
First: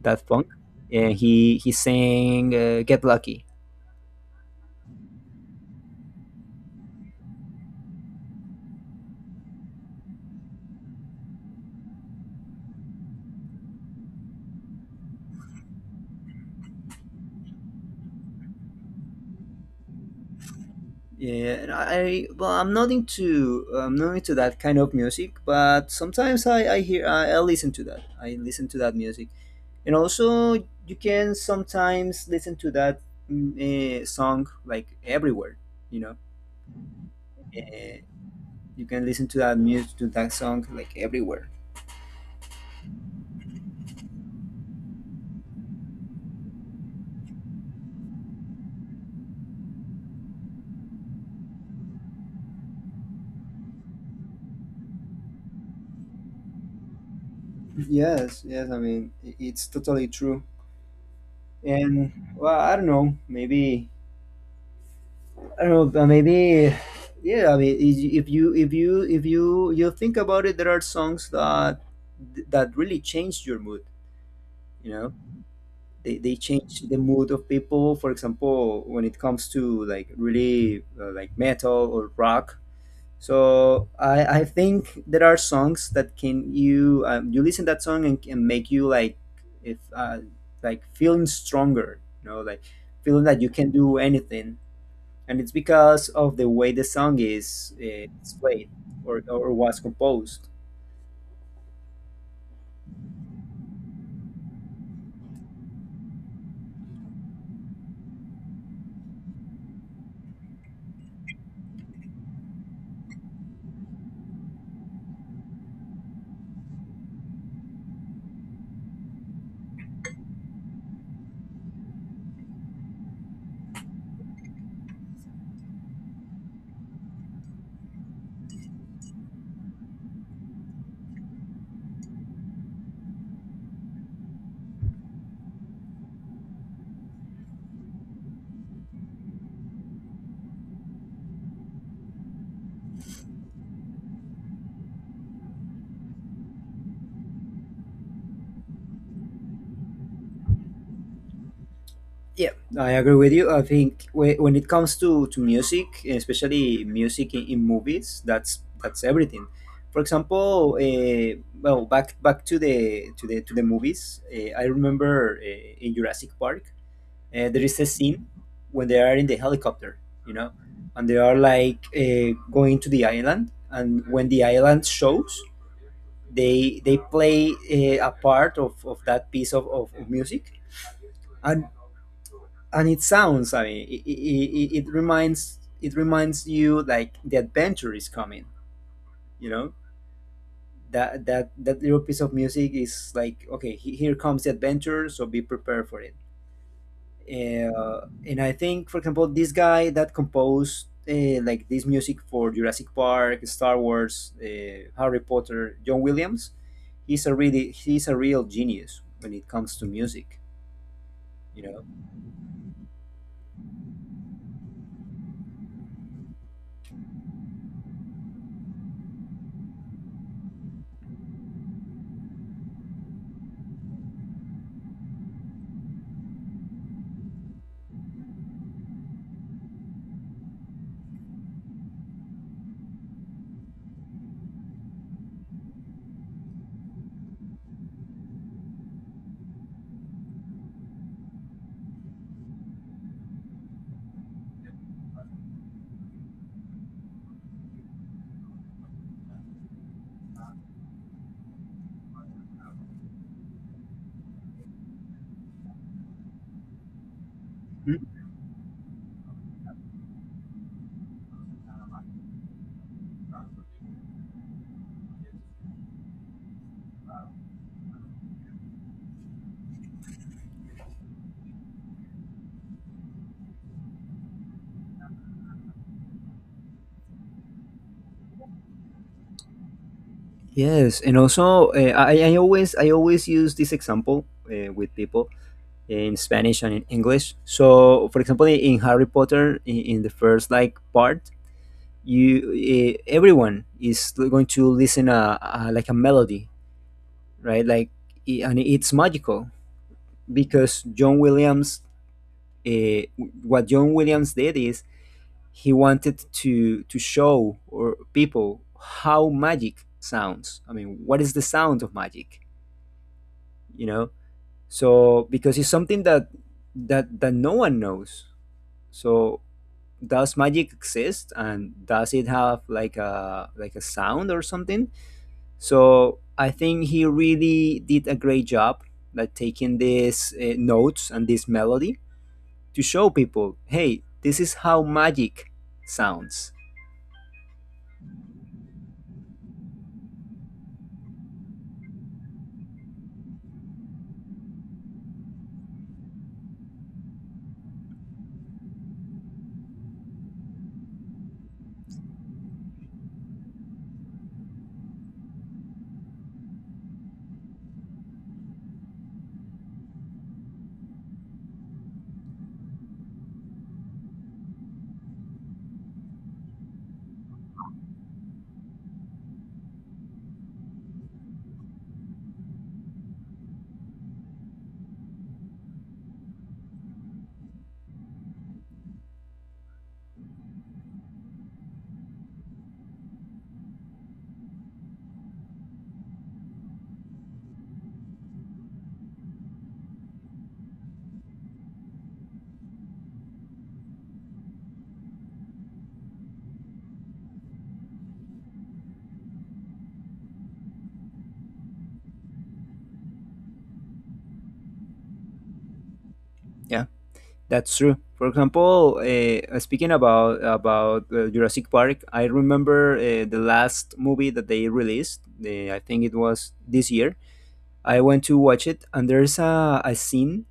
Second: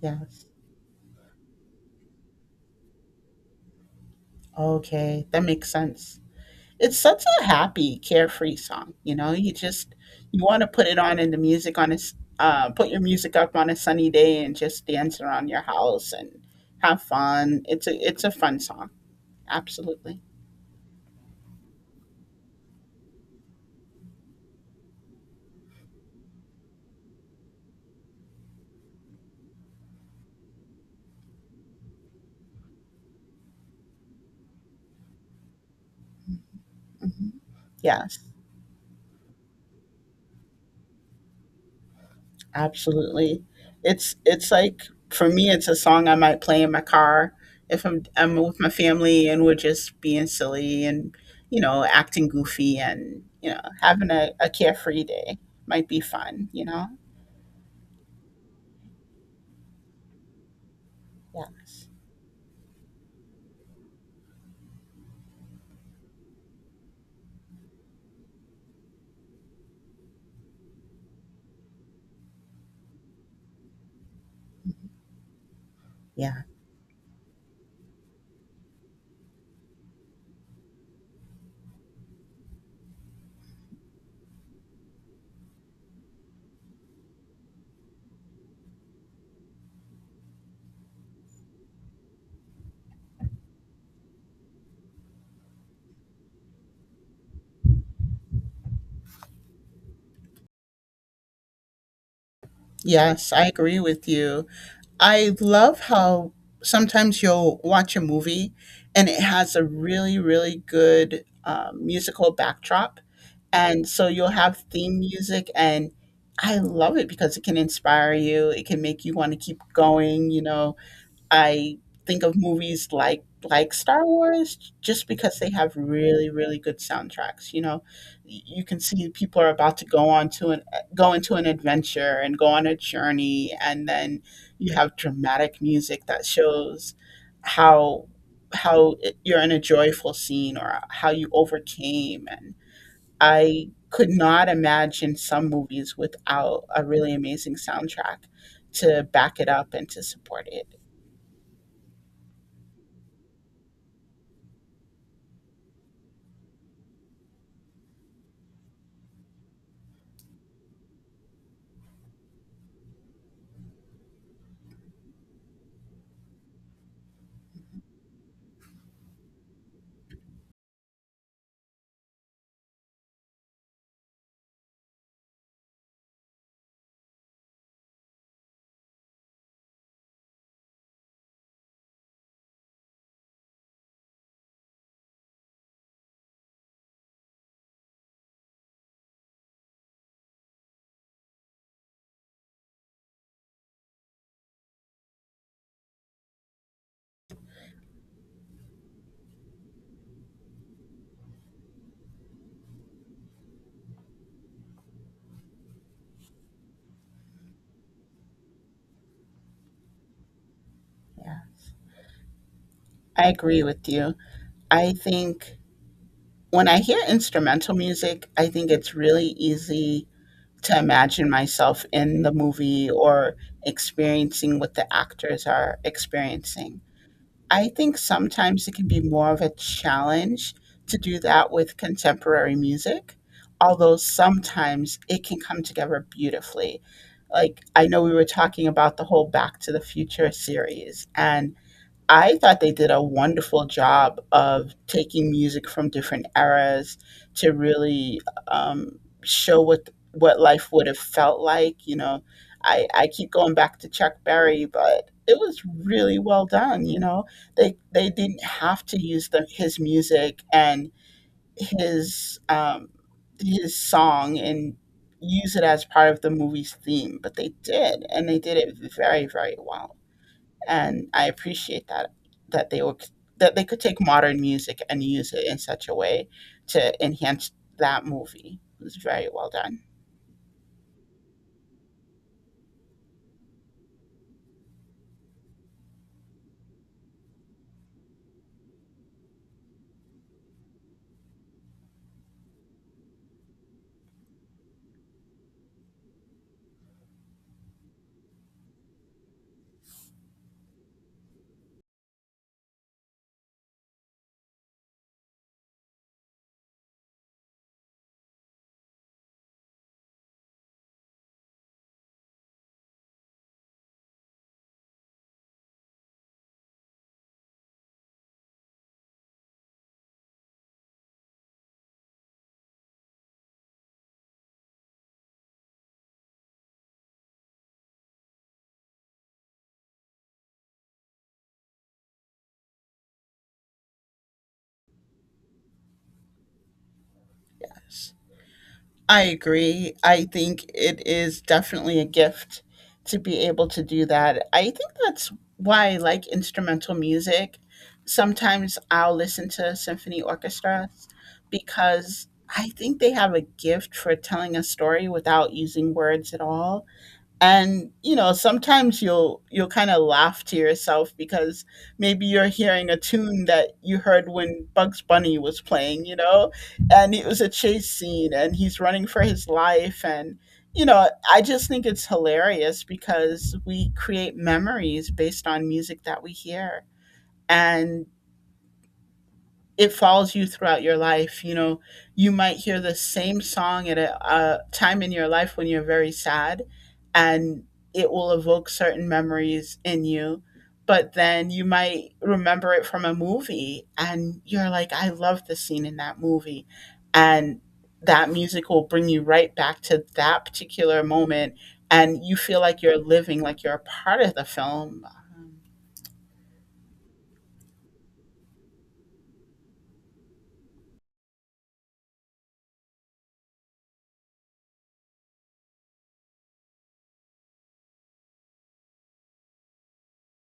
A: Daft
B: Yes.
A: Punk, and he sang "Get Lucky."
B: Okay, that makes sense. It's such a happy, carefree song. You know, you just you want to put it on in the music on a put your music up on a sunny day and just dance around your house and have fun. It's a fun song. Absolutely.
A: Yeah, and I well, I'm not into that kind of music, but sometimes I listen to that. I listen to that music, and also you can sometimes listen to that song like everywhere. You know,
B: Hmm.
A: uh,
B: Yes.
A: you can listen to that music to that song like everywhere.
B: Absolutely. It's like for me it's a song I might play in my car if I'm with my family and we're just being silly and you know, acting goofy and you know, having a carefree day might be fun, you know?
A: Yes, yes. I mean, it's totally true.
B: Yes.
A: And well, I don't know. Maybe I don't know. Maybe yeah. I mean, if you think about it, there are songs that really change your mood. You know, they
B: Yeah.
A: change the mood of people. For example, when it comes to like really like metal or rock. So I think there are songs that can you you listen that song and can make you like if like feeling stronger, you know, like feeling that you can do anything, and it's because of the way the song is it's played or was composed.
B: Yes, I agree with you. I love how sometimes you'll watch a movie and it has a really, really good musical backdrop. And so you'll have theme music, and I love it because it can inspire you. It can make you want to keep going, you know, I think of movies like Star Wars just because they have really really good soundtracks. You know, you can see people are about to go into an adventure and go on a journey, and then you have dramatic music that shows how how you're in a joyful scene or how you overcame. And I could not imagine some movies without a really amazing soundtrack to back it up and to support it.
A: Yeah. I agree with you. I think when it comes to music, especially music in movies, that's everything. For example, well, back to the movies. I remember in Jurassic Park, there is a scene when they are in the helicopter, you know, and they are like going to the island, and when the island shows, they play a part of that piece of music, and and it sounds I mean it reminds you like the adventure is coming, you know, that little piece of music is like okay here comes the adventure, so be prepared for it. And I think, for example, this guy that composed like this music for Jurassic Park, Star Wars, Harry Potter, John Williams, he's a really he's a real genius when it comes to music,
B: Yeah.
A: you know.
B: I agree with you. I think when I hear instrumental music, I think it's really easy to imagine myself in the movie or experiencing what the actors are experiencing. I think sometimes it can be more of a challenge to do that with contemporary music, although sometimes it can come together beautifully. Like, I know we were talking about the whole Back to the Future series, and I thought they did a wonderful job of taking music from different eras to really show what life would have felt like. You know, I keep going back to Chuck Berry, but it was really well done. You know, they didn't have to use the his music and his um, his song and use it as part of the movie's theme, but they did, and they did it very very well. And I appreciate that that they were, that they could take modern music and use it in such a way to enhance that movie. It was very well done.
A: Yes, and also I always use this example with people in Spanish and in English. So, for example, in Harry Potter, in the first like part, you everyone is going to listen a like a melody, right? Like, and it's magical because John Williams, uh, what John Williams did is he wanted to show or people how magic sounds. I mean, what is the sound of magic? You know, so because it's something that that no one knows. So does magic exist and does it have like a sound or something? So I think he really did a great job like taking these notes and this melody to show people, hey, this is how magic sounds.
B: I agree. I think it is definitely a gift to be able to do that. I think that's why I like instrumental music. Sometimes I'll listen to symphony orchestras because I think they have a gift for telling a story without using words at all. And you know, sometimes you'll kind of laugh to yourself because maybe you're hearing a tune that you heard when Bugs Bunny was playing, you know, and it was a chase scene and he's running for his life. And you know, I just think it's hilarious because we create memories based on music that we hear, and it follows you throughout your life. You know, you might hear the same song at a time in your life when you're very sad, and it will evoke certain memories in you. But then you might remember it from a movie, and you're like, I love the scene in that movie. And that music will bring you right back to that particular moment. And you feel like you're living, like you're a part of the film.
A: Yeah. That's true. For example, speaking about Jurassic Park, I remember the last movie that they released. The, I think it was this year. I went to watch it, and there's a scene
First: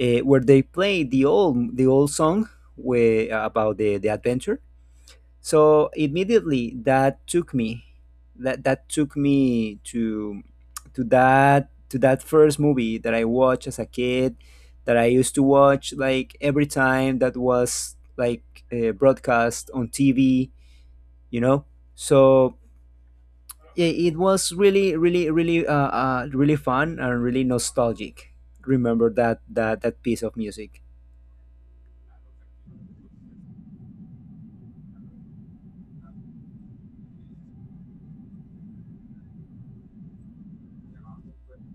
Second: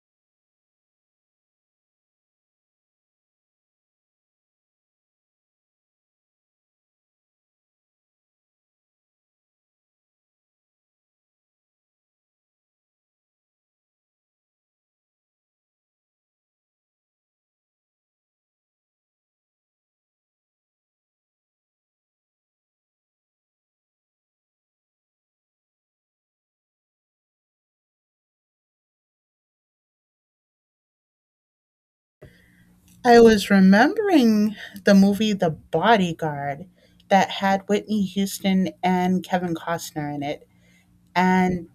A: where they play the old song where, about the adventure, so immediately that took me that took me to that first movie that I watched as a kid that I used to watch like every time that was like broadcast on TV, you know. So yeah, it was really really really really fun and really nostalgic. Remember that piece of music.
B: I was remembering the movie The Bodyguard that had Whitney Houston and Kevin Costner in it. And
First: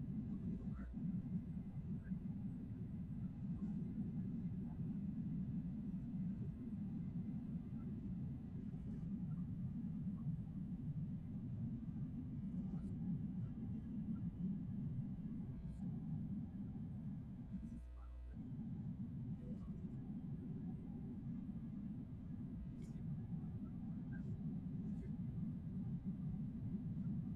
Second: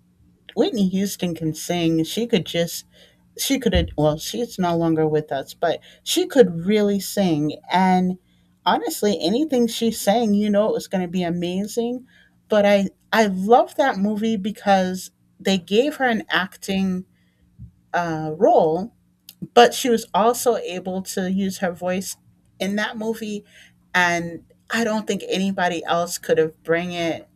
B: Whitney Houston can sing. She could just, she could, well, she's no longer with us, but she could really sing. And honestly, anything she sang, you know, it was going to be amazing. But I love that movie because they gave her an acting role, but she was also able to use her voice in that movie. And I don't think anybody else could have bring it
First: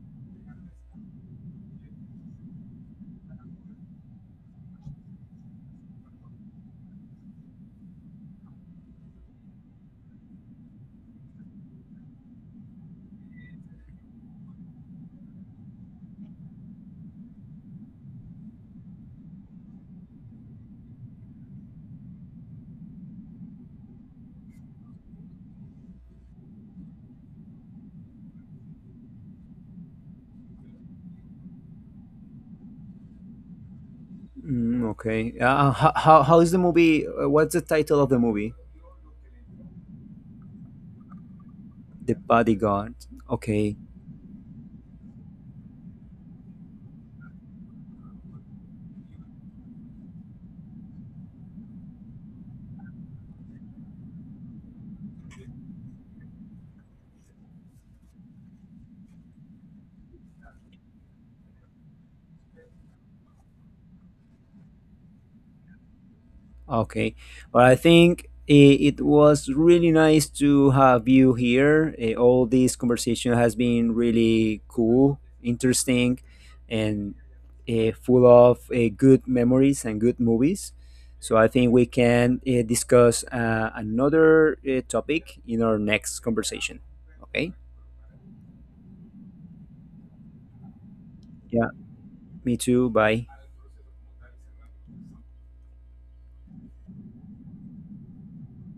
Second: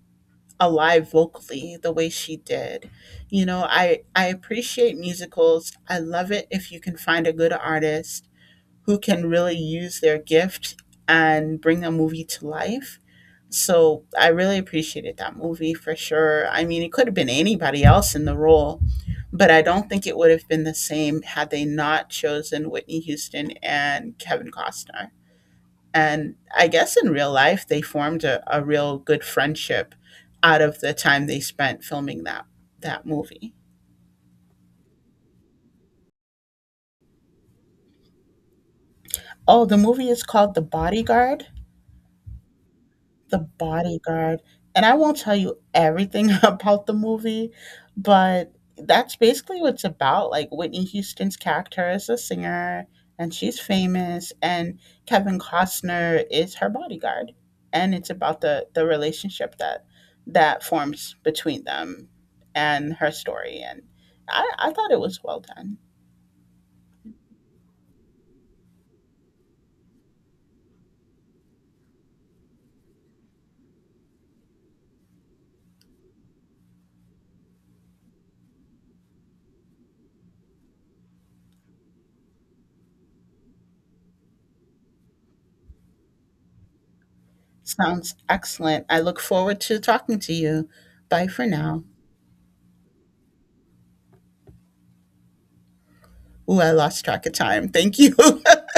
B: alive vocally the way she did. You know, I appreciate musicals. I love it if you can find a good artist who can really use their gift and bring a movie to life. So I really appreciated that movie for sure. I mean, it could have been anybody else in the role, but I don't think it would have been the same had they not chosen Whitney Houston and Kevin Costner. And I guess in real life, they formed a real good friendship out of the time they spent filming that that movie.
A: Mm, okay. How how is the movie? What's the title of the movie?
B: Oh, the movie is called The Bodyguard.
A: The Bodyguard.
B: The
A: Okay,
B: Bodyguard. And I won't tell you everything about the movie, but that's basically what it's about. Like Whitney Houston's character is a singer and she's famous, and Kevin Costner is her bodyguard. And it's about the relationship that that forms between them and her story. And I thought it was well done.
A: okay. But I think it was really nice to have you here. Eh, all this conversation has been really cool, interesting, and full of good memories and good movies. So I think we can discuss another topic in our next conversation. Okay?
B: Sounds excellent. I look forward to talking to you. Bye for
A: Yeah,
B: now.
A: me too. Bye.
B: Ooh, I lost track of time. Thank you.